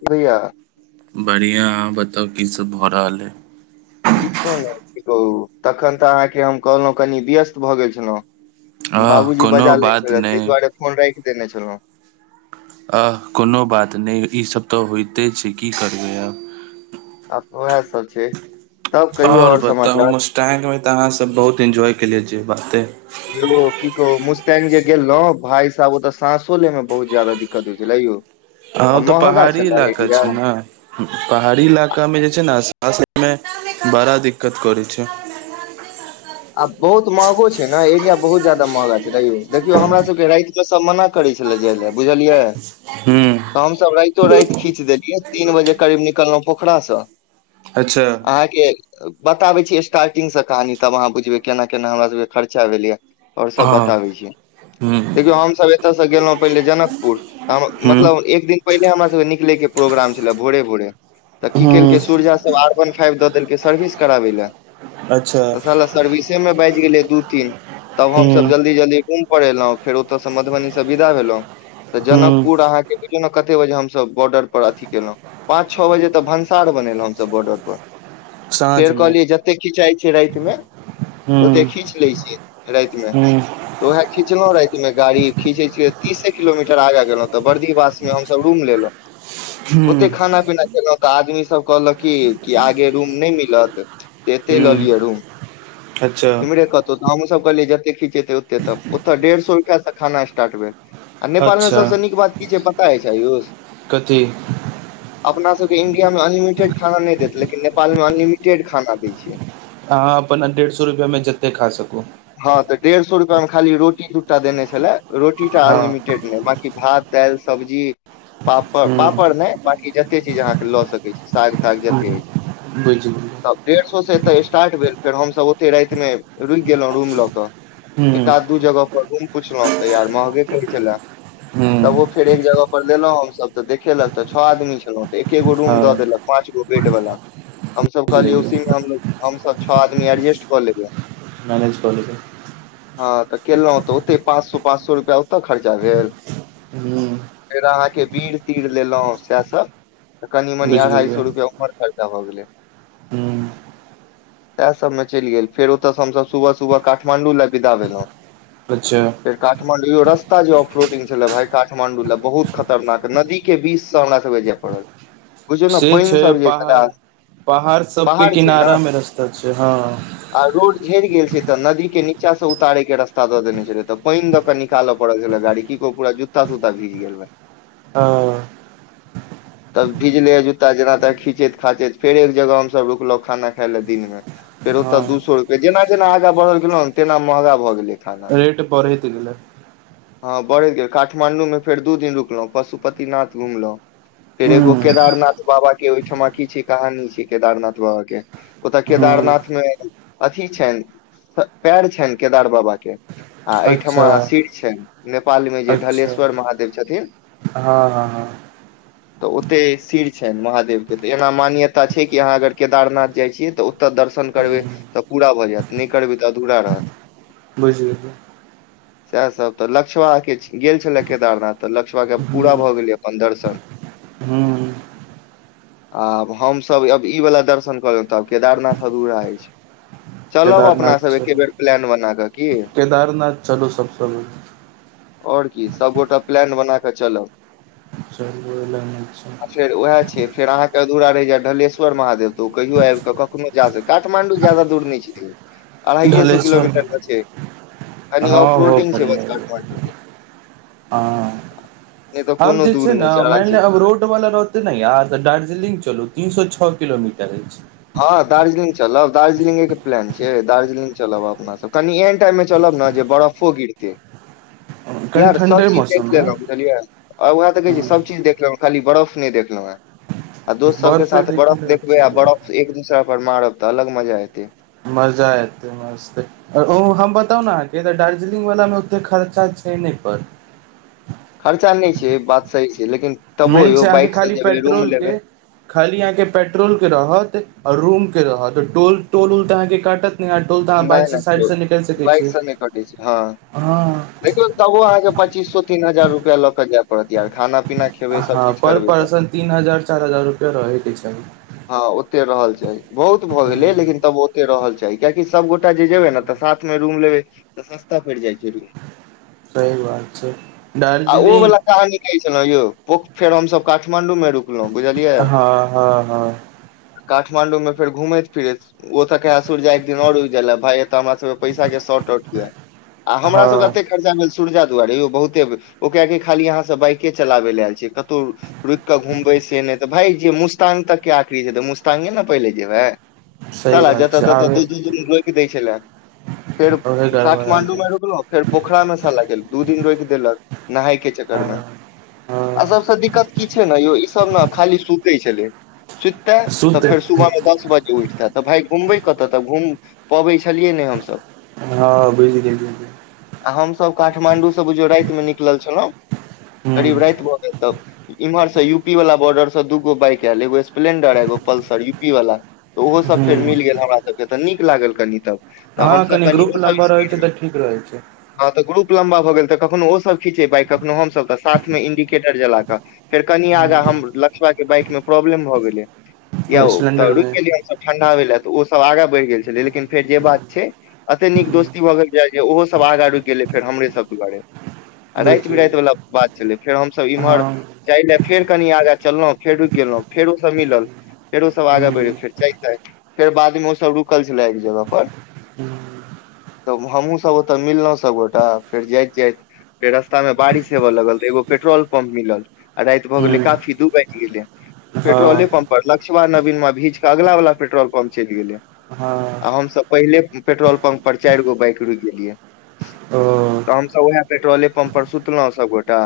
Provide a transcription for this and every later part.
[unintelligible] अया बढ़िआँ अहाँ बताउ की सब भऽ रहल य किछो नहि कहू तखन तऽ अहाँके हम कहलहुँ कनी व्यस्त भऽ गेल छलहुँ आह बाबूजी बजा कोनो ले बात छलै ताहि नहि दुआरे फोन राखि देने छलहुँ आह कोनो बात नहि ईसभ तऽ होइते छै की करबै आ उएह सब छै तब कहियौ आओर समाचार टाैइकमे तऽ अहाँब बहुत इन्जॉय केलियै छ बाते यौ की कहौ मुस्तैंगग जे गेलहु भााय साहब ओतऽ साँसो ले मे बहुत जादा दिक्कत होइ छलै यौ हँ आ ओ तऽ महगा पहाड़ी छलै इलाका एरिया छै ने पहाड़ी इलाका मे जे छै ने सा मे बड़ा दिक्कत करै छै आब बहुत महगो छै ने एरिया बहुत जादा महगा छै रयौ देखियौ हमरा सबके सब मना करै छलै जाय लए बुझलियै हू तऽ हमसभ राइतो रात खींच देलियै तीन बजे करीब निकललहुँ पोखरासँ अच्छा अहाँके बताबै छी स्टार्टिंग से कहानी तब अहाँ बुझबै केना केना हमरा सबके खर्चा भेल या आओर सब हँ बताबै छी ह्म देखियौ हमसभ एतयसँ गेलहुँ पहिले जनकपुर तऽ हम ह्म मतलब एक दिन पहिले हमरासभके निकलैके प्रोग्राम छलै भोरे भोरे तऽ की केलकै ह्म सूुर्या सब आर वन फाइव दऽ देलकै सर्विस कराबै लए अच्छा तऽ स सर्विसे मे बाजि गेलै दू तीन तब ह्म हमसभ जल्दी जल्दी म पर एलहुं फेर ओतय सें मधुबनी से विदा भेलहुं तऽ ह्म जनकपुर अहाँ के कलहु क तेते बजे हमसभ बॉर्डर पर अथिी केलहुँ पाँच छओ बजे तऽ भनसार बनेलहुँ हमसभ बॉर्डर पर फेर साँझमे कहलियै जतेक खिचाइ छै रातमे ओते ह्म खींच लै छिय रात मे ह्म तऽ उएह खीचलँ रातमे गाड़ी खीचै छिय तीसे किलोमीटर आग गेलहु तऽ बर्दी बात हमसब रूम लेब ओते ह्म खाना पीना खेलहुं तऽ आदमी सब कहलक की कि आगे रूम नहि मिलत अते ह्म लऽलियै अच्छा इम्हरे कहु त हमूसभ कहलियै जतेक खिचेतै ओते त ओतऽ डेढ़ सए रुपैआसँ खाना स्टार्ट भेल आ नेपालमे अच्छा सबसँ नीक बात की छै पता हइ छै आयूष कथी अपना सबकेँ इंडिया मे अनलिमिटेड खाना नहि देत लेकिन नेपाल म अनलिमिटेड खाना दै छियै अहाँ अपन डेढ़ सौ रुपया म जते खा सकू हँ तऽ डेढ़ सौ रुपआ मे खाली रोटी दूटा देने छलै रोटी टा हँ अनलिमिटेड बाकी भात दाइल सब्जी पापड़ ह्म पापड़ नै बाकी जते चीज अहाँ कऽ लए सक साग ताग जते ह्म हो छै बुझि गेलियै [inaudible] सब डेढ़ सौ से एतय स्टार्ट भेल फेर हमस ओते रात म रुकि गेलैं रूम लऽ कऽ एक ह्म आध दू जगह पर रूम पुछलौं तऽ यार महंगे कहै छलै तबो ह्म फेर एक जगह पर लेलौं हमसभ तऽ देखेलक तऽ छओ आदमी छलौं तऽ एकेगो रूम हँ दऽ देलक पाँच गो बेड वला हम सब बुझि कहलिय गेलियै उसी में हमलोग हम सब छ आदमी एरजस्ट कऽ लेवैय [unintelligible] हँ तऽ केलौं तऽ ओतय पाँच सौ पाँच सौ रुपआ ओतऽ खर्चा भेल [unintelligible] फेर अहाँकेँ बीर तीर लेलों सेह सब तऽ कनी मनी बुझि अढ़ाई गेलियै सौ रुपआ उम्हर खर्चा भऽ गेलै ह्म सैह सबमें चैल गेल फेर ओतस हमसब सुबह सुबह काठमाण्डू लए विदा भेलों अच्छ काठमांडू यो रस्ता जे आफरोडिंग छले भाय काडमांडू लय बहुत खतरणाक नदी कऽ केँ बीस स हमरा सब केँ जै पड़ल [inaudible] से पानि छय सब जे छले पहाड़ पहाड़ सब केँ पहाड़ छै ने किनारा मे रस्ता छै हँ आ रोड झैर गेल छै तऽ नदी केँ नीचा स उतारय कऽ रास्ता दऽ देने छलय तऽ पाइन दऽ केँ निकाल पड़ल छलय गाड़ी की कहु पूरा जुत्ता तुत्ता भीज गेल वाइह [unintelligible] [inaudible] तऽ भीजले जूत्ता जेना तेना खींचैत खाचैत फेर एक जगह हम सब रुकलौ खाना खाय लय दिन मे फेर ओत दु सौ हँ रुपए जेना जेना आगा बढ़ल गेलो तेना महंगा भऽ गेलै खाना रेट बढैत गेलै हँ बढ़ैत गेल काठमाण्डू मे फेर दु दिन रुकलौ पशु पतिनाथ घुमलों फेर एगो ह्म केदारनाथ बाबा केँ ओहिठमा की छै कहानी छै केदारनाथ बाबा केँ ह्म केदारनाथ मे अथी छैन्ह पैर छइन केदार बाबा केँ आ एहिठमा अच्छा सिर छैन नेपालमे जे अच्छा ढलेश्वर महादेव छथिन हँ हँ [inaudible] तऽ ओतय सीर छैन्ह महादेव कऽ तऽ एना मान्यता छै कि अहाँ अगर केदारनाथ जाइ छियै तऽ ओतऽ दर्शन करबै ह्म तऽ पुरा भऽ जायत नहि करबै तऽ अधूरा रहत बुझ गेलिए [inaudible] सएहसभ तऽ लक्ष्बाके गेल छलै केदारनाथ तऽ लक्ष्बाके पुरा हूँ भऽ गेलै अप्पन दर्शन [unintelligible] आब हमसब अब ई वला दर्शन करब तऽ आब केदारनाथ फगुला हो छै चलब अपना केदारनाथ सब एके चलू बेर प्लैन बना कऽ की [inaudible] केदारनाथ चलू सबसँ और की सबगोटा प्लैन बना कऽचलब चल बइ ओइ लऽ नै छै आ फेर वैह छै फेर अहाँ केँ अधूरा रैह जैत ढलेश्वर महादेव तऽ ओ कहियो आबि कऽ कखनो फे जा छै काठमाण्डु जादा दूर नै तैयो अराईए सौ ढलेश्वर किलोमीटर तऽ छै [inaudible] कनि हँ ऑफ हो रोडिंग छै बस बढ़िया काठमांडू केँ हँ [inaudible] हम कोनो जे दूर छै न नहि आरा मैन छै ले रोड वला रहतै न यहाँ स दार्जिलिंग चलु तीन सौ छौ किलोमीटर अइछ हँ दार्जिलिंग चलब दार्जलिंगे केँ प्लान छै दार्जलिंग चलब अपना सब कनि एहन टाइम में चलब ने जे बरफ फो गिरतै अछि [inaudible] कनि यार सब ठण्डे चीज देख मौसममे लेलौं बुझलियै आर उहय तऽ कहय छी सभ चीज देखलौं खाली बरफ नै देखलौं है आ दोस्त सब केँ बर्फे साथ देखै बरफ लए देखबै अच्छा आ लागै। बरफ एक दुसरा पर मारब तऽ अलग मजा एतै मजा एतै म ओ हम बताउ न अहाँकेँ तऽ दार्जलिंग वला मे ओते खर्चा छै नै पर खरचा नै छै बात सही छै लेकिन तब्बो मेन यौ छै अहाँके बाइक सऽ खाली जेबै रूम लेबै पेट्रोलके खाली अहाँकेँ पेट्रोल केँ रहत और रूम केँ रहत टोल टोल उल तऽ अहाँ केँ काटत न टेल तऽ अहाँ नहि बाइकसँ नहि साइडसँ निकैल सकै बाइक छी कटै स हँ हँ देखौ तबो अहाँ केँ पच्चीसो तीन हजार रुपआ लऽ कऽ जाय पड़त यार खाना पीना खेबै सब हँ चीज पर करबै तऽ पर्सन तीन हजार चार हजार रुपैआ रहै केँ चाही हँ ओते रहल चाही बहुत भऽ गेले ह लेकिन तब ओते रहल चाही कियाकि सब गोटा जेबे न तऽ साथ मे रूम लेबै तऽ सस्ता पड़ जाइ छै रूम [inaudible] सही बात छै [inaudible] आ ओ दार्जिलींग वाला कहानी कहै छल यौ ओ फेर हमसब कठमांडू मे रुक रुकलों बुझलिय हँ हँ हँ काठमाण्डू मे फेर घुमैत फिरैत ओ तऽ कह सूर्या एक दिन और रुक जाय लऽभाय एते हमरा सब कऽ पैसा कऽ शॉर्ट आउट हुए आ हमरा सभ केँ एतेक हँ खर्चा न सूरजा दुआारे यौ बहुते ओ कहे की खाली अहाँ सब बाइकेँ चलाबे ल आयल छै कतहु रुकि कऽ घुमबै से नहि तऽ भाय जे मुस्तांग तक केँ आखिरी छै तऽ मुस्ताग न पहिले जेयबै सही साला बात जता छै तत आबे दू दू दिन रोइक दै छलै फेर ओहे गड़बड़ा काठमांडू छै में रुकलो फेर पोखरा मे साला गेल दू दिन रोइक देलक नहाय केँ चक्कर मे हँ आ हँ सबसे दिक्कत की छै ने यौ ई सब ने खाली सुते छलै सुईते तऽ सुत फेर सुबह में दस बजे उठ तऽ भाय घुमबै कतऽ तऽ घूम पबै छलियै नै हम सभ हँ बुझी गेलिये आ हम सभ काठमाण्डू सँ बुझियौ रारत मे निकलल छलौं करीब राइत भऽ गेल तब इम्हर से यूपी वाला बॉर्डर से दूगो बाइक एगो स्प्लेंडर एगो पल्सर यू पी वाला तऽ ओहो ह सभ फेर ह मिल गेल हमरा सभ केँ तऽ नीक लागल कनि तब तऽ हम हँ सभ कनि ग्रुप ओ सब लम्बा रहै स्पीड छै में तऽ ठीक रहै छै [inaudible] हँ तऽ ग्रुप लम्बा भऽ गेल तऽ कखनो ओ सब खिचैाइ कखनो हम सभ तऽ साथ मे इंडिकेटर जला कऽ फेर कनि आगा हम लक्षबा कऽ बाइक मे प्रॉब्लम भऽ गेले ह या तऽ रुकि सिलेंडरमे गेलियै हम सब ठंडा होय लऽ तऽ ओ सब आगाँ बढ़ि गेल छलै लेकिन फेर जे बात छै एते नीक दोस्ती भऽ गेल जे ओहो सभ आगाँ रुकि गेलै फेर हमरे सभ द्वारे आ बुझ राइत बिराति वाला बात छलै फेर हम सभ हँ इम्हर ह जाइ लए फेर कनि आगाँ चललहुँ फेर रुकि गैलैं फेरो स मिलल फेरो ओ सभ आगे बढ़ि गेल फेर चाय ताय फेर बादमे ओ सब रुकल छलै एक जगह पर तऽ हमहूँ सब ओत मिललौं सभ गोटा फेर जाइत जाइत फेर रस्ता मे बारिश हेवय लगल तऽ एगो पेट्रोल पंप मिलल आ रात भऽ गेले काफी दू बाइज गेले ह पेट्रोले हँ पम्प पर लक्ष्मा नवीना भीज कऽ अगला वाला पेट्रोल पम्प चैल गेले हँ हम सब पहिले पेट्रोल पंप पर चार गो बाइक रुक गेलिये [unintelligible] तऽ हम सभ उएह पेट्रोले पम्प पर सुतलहुँं सभ गोटा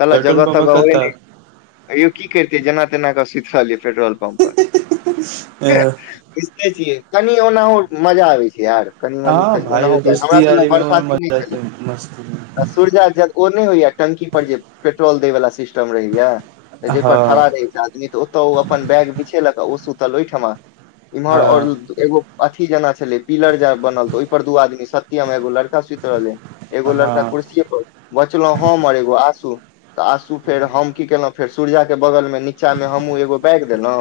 साला पेट्रोल जगह पम्प तगह होइ कतऽ नहि [inaudible] त्यो की करितेै जेना तेना कऽ सुति रहल यै पेट्रोल पम्प पर [inaudible] [unintelligible] बुझिते छियै कनि ओनाहु मजा आबै छै यार कनि मनी हँ तऽ ओना भाय हमरा दोस्ती सब लग यारीमे ओहिमे बरशाति नै मजा छै छलै मस्तीमे [inaudible] सूरजा जल ओ नहि होइया टंकी पर जे पेट्रोल देय वला सिस्टम रहैया तऽ जाहि पर खड़ा हँ रहै छै आदमी तऽ ओतऽ ओ अपन बैग बिछेलक ओ सुतल ओहिठमा इम्हर हँ और एगो अथी जेना छलै पिलर जे बनल तऽ ओइर पर दू आदमी सत्यम एगो लड़का सुत रहलै एगो हँ लड़का कुर्सी पर बचलहुँ हम आर एगो आशू तऽ आशू हूँ फेर हम की केलहुँ फेर सुरजा केँ बगल मे नीचा मे हमहुं एगो बैग देलौं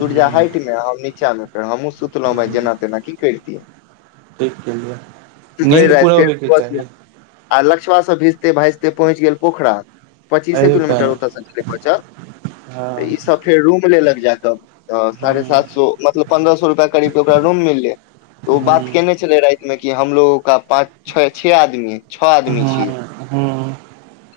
सुरजा हाइट मे हम‌ नीचा मे फेर हमहुँ सुतलौं वाइह जेना तेना की करितियै ठीक केलियै [inaudible] भैर नीन्द राइत पूरा फेर होयके चाही बसमे [inaudible] आ लक्ष्बा सऽ भिजते भाइजते पहुँच गेल पोखरा पच्चीसे एहि किलोमीटर टाइम ओतय स छलय बचल हँ तऽ ई सब फेर रूम लेलक जाक अ साढ़े सात सौ मतलब पन्द्रह सौ रुपआ करीब ओकरा रूम मिलले ओ ह बात केने छलै राइतमे कि हमलोगो का पाँच छै छेह आदमी छअ ह आदमी छियै ह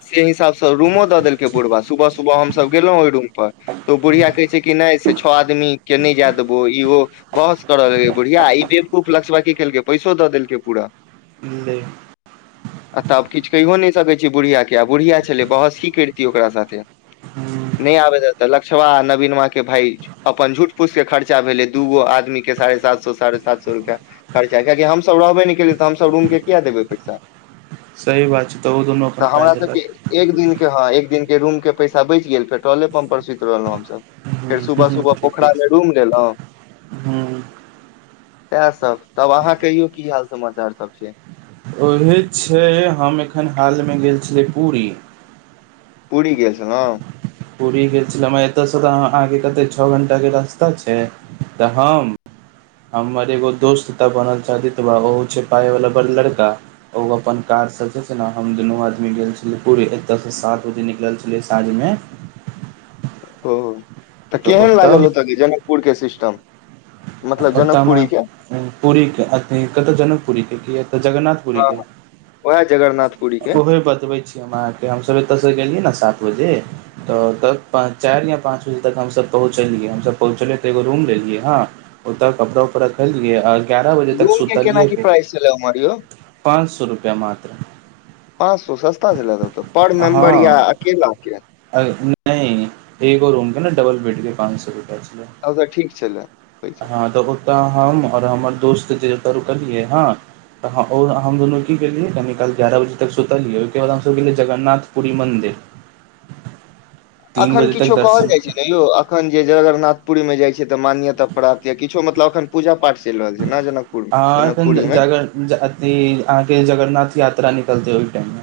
से हिसाबसँ रूमो दऽ देलकै बुढ़बा सुबह सुबह हमसभ गेलहुँ ओहि रूम पर तऽ ओ बुढ़िया ह कहै छै कि नै से छओ आदमी केँ नै जाय देबो ई ओ बहस करय लगले बुढ़िया ई बेवकूफ लक्ष्बा की केलकै पैसो दऽ देलकै पूरा [unintelligible] [inaudible] आ तब किछ कहिओ नहि सकय छियै बुढ़िया केँ आ बुढ़िया छलै बहस की करितियै ओकरा साथे हूँ नै आबय दैत तऽ लक्ष्वा नवीनमा केँ भेज अपन झूठ फूस कऽ खर्चा भेलै दूगो आदमी केँ साढ़े सात सौ साढ़े सात सौ रुपैआ खर्चा कियाकि हमसभ रहबै नै केँ लिए तऽ हम सभ रूम केँ किया देबै पैसा सही बात छै तऽ ओ दुनू तऽ अपन हमरा पाइ सबके देलक एक दिन केँ हँ एक दिन के रूम केँ पैसा बचि गेल फेर पेट्रोले पम्प पर सुत रहलौं हमसभ फेर सुबह हूँ सुबह ठीके पोखरामे छै रूम लेलौं [unintelligible] सैह सब तब अहाँ कहियो की हाल समाचार सब छै ओहे छै हम एखन हाल मे गेल छलियै पुरी पुरी गेल छेलौ पुरी गेल छलौं म एतऽसँ तऽ अहाँ कतेक छह घण्टा केँ रास्ता छै तऽ हम हमर एगो दोस्त त बनल छै अदितबा ओहो छै पाय वाला बड़ लड़का ओ अपन कार स जे छै ने हम दुनू आदमी गेल छलियै पुरी एतयसँ सात बजे निकल छलै से साँझमे ओ तऽ केहन लागल ओतोके जनकपुरके सिस्टम मतलब ओतऽ मे जनकपुरी के अ पुरीके अथि कतय जनकपुरीके के एतऽ जगन्नाथ पुरी हँ के उएह जगरनाथ पुरी के ओहे बतबै छी हम अहाँके हम सब एतयसँ गेलियै ने सात बजे तऽ तक चैर या पाँच बजे तक हमसभ पहुँचलियै हमसभ पहुँचलियै तऽ एगो रूम लेलियै हँ ओतो कपड़ा उपड़ा रखलियऐ आ ग्यारह बजे तक रूम के केना सुतलियै की फेर प्राइस छलै उम्हर यौ पाँन सो रुपया मात्र पाँच सौ सस्ता छलै तब त पर मेम्बर या अकेलाके अए नै एगो रूम के ने डबल बेड के पाँच सो रूपया छै तब तऽ ठीक छलै पैसा हँ डबल तऽ हम और हमर दोस्त जे ओतो रुकलियै हँ त हं ओइमे अ हम दुनू की केलियै कनी काल ग्यारह बजे तक सुतलियै ओइके बाद हम सभ गेलियै जगन्नाथपुरी मन्दिर तीन अखन बजे तक किछु कहल दर्शन जाइ छै नै यौ अखन जे जगरनाथ पुरीमे जाय छै तऽ मान्यता प्राप्त या किछो मतलब अखन पूजा पाठ चलि रहल छै ने जेना हँ अखन त जगर अथी एखन अहाँके जगरनाथ यात्रा निकलतै ओहि टाइममे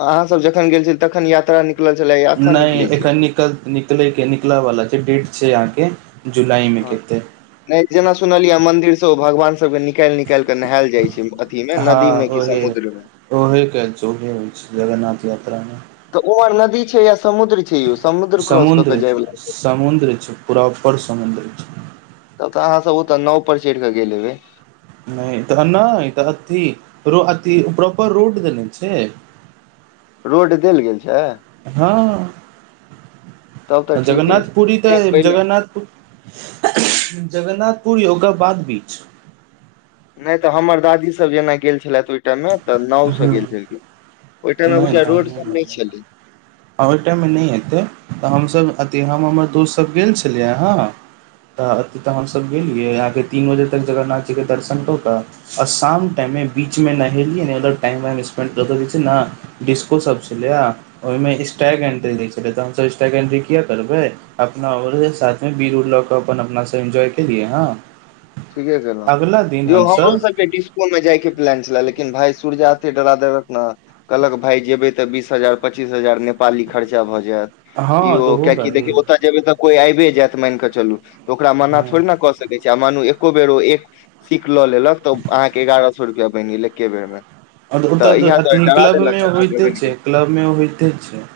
अहाँ सब जखन गेल छी तखन यात्रा नि नै एखन निकल निकलैके निकलैवला छै डेट छै अहाँके जुलाइमे केते नै जेना सुनलियै मन्दिर स ओ भगवान सबके निकैल निकैल कऽ नहायल जाइ छै [unintelligible] इमे हँ नदीमे कि समुद्रमे ओहे कल छै ओहे होइ छै जगन्नाथ यात्रामे तऽ उमहर नदी छै या समुद्र छै यौ क्रॉस कऽ के समुद्र जाय छै वला समुद्र छै प्रॉपर समुद्र छै तब तऽ अहाँ सब ओतऽ नाव पर चैढ़ कऽ गेल हेबै नै तऽ नै तऽ अथि अथि प्रॉपर रोड देने छै रोड देल गेल छै हँ तब तऽ ठीक अछि जगन्नाथ पुरी नहि तऽ पहिले जगन्नाथ जगन्नाथपुरी ओकरबाद बीच नै तऽ हमर दादी सब जेना गेल छेला ओइ टाइम मे तऽ नाव स हँ गेल छलखिन ओइ टाइम मे बुझा रोड सब नै छलै आ ओइ टाइममे नै एतै तऽ हमसभ अथ हम हमर दोस्तसभ गेल छलियै हँ तऽ अथि तऽ हमसभ गेलियै अहाँके तीन बजे तक जगन्नाथजीके दर्शन कऽ कऽ आ शाम टाइमे बीचमे नहेलियै नहि टाइम वइम स्पेंड कर रह छै न डिस्कोसभ छलैएआ ओहिमे स्टैग एन्ट्री दै छलै तऽ हमसभ स्टैग एन्ट्री किया करबै अपना आओर साथमे बीर उर लऽ कऽ अपन अपना से एन्जॉय केलियै हँ ठीके केलउन अगिला दिन यौ हमरो हमसभ सबके डिस मे जाइके प्लान छेला लेकिन भाय सूर्या एते डरा देलक न कहलक भाय जेबै तऽ बीस हजार पच्चीस हजार नेपाली खर्चा भऽ जेअत [unintelligible] हँ तऽ होगा की ही देखि ओता जेबै तऽ कोइ आबेय जायत मान कऽ चलू ओकरा मना हँ थोड़े ने कऽ सकै छियय आ मानू एको बेर ओ एक सीख लऽ लेलक तऽ अहाँके एगारह सो रुपैया बैन गेल एके बेरमे आओर ओतय अथी क्लब मे होइते छै क्लब मे होइते छै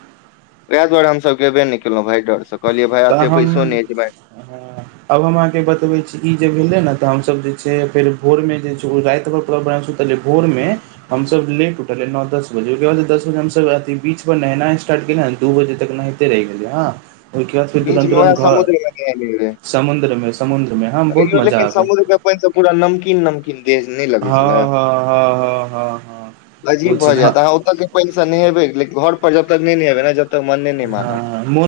वएह दुआर हमसभ गेबे नै केलहुँ भाय डर सब तऽ हम अहाँ आब हम अहाँके बतबै छी ई जे भेलै न तऽ हमसभ जे छै फेर भोरमे जे राति मे [unintelligible] ते जे भोरमे हमसब लेट उठल रहै नओ दस बजे ओके बाद दस बजे हम सब अथ बीच पर नहेनाय स्टार्ट केने हाब दू बजे तक न ते रहि गेलै हँ ओई के बाद फेर बीच तुरंत मे वएह तुरंत घर समुद्र मे नहेने रहे समुद्र मे समुंद्र मे हँ मे बहुत मजा आबै पेएन त पुरा नमकीन नमकीन इन्देज नै लगै छला हँ हँ हँ हँ हँ हँ ओ अजीब भऽ छै हँ जायत अह ओत के पएन स नहेबैे ले घर पर जबतक नै नहेबै न जबतक मने नै मानत हँ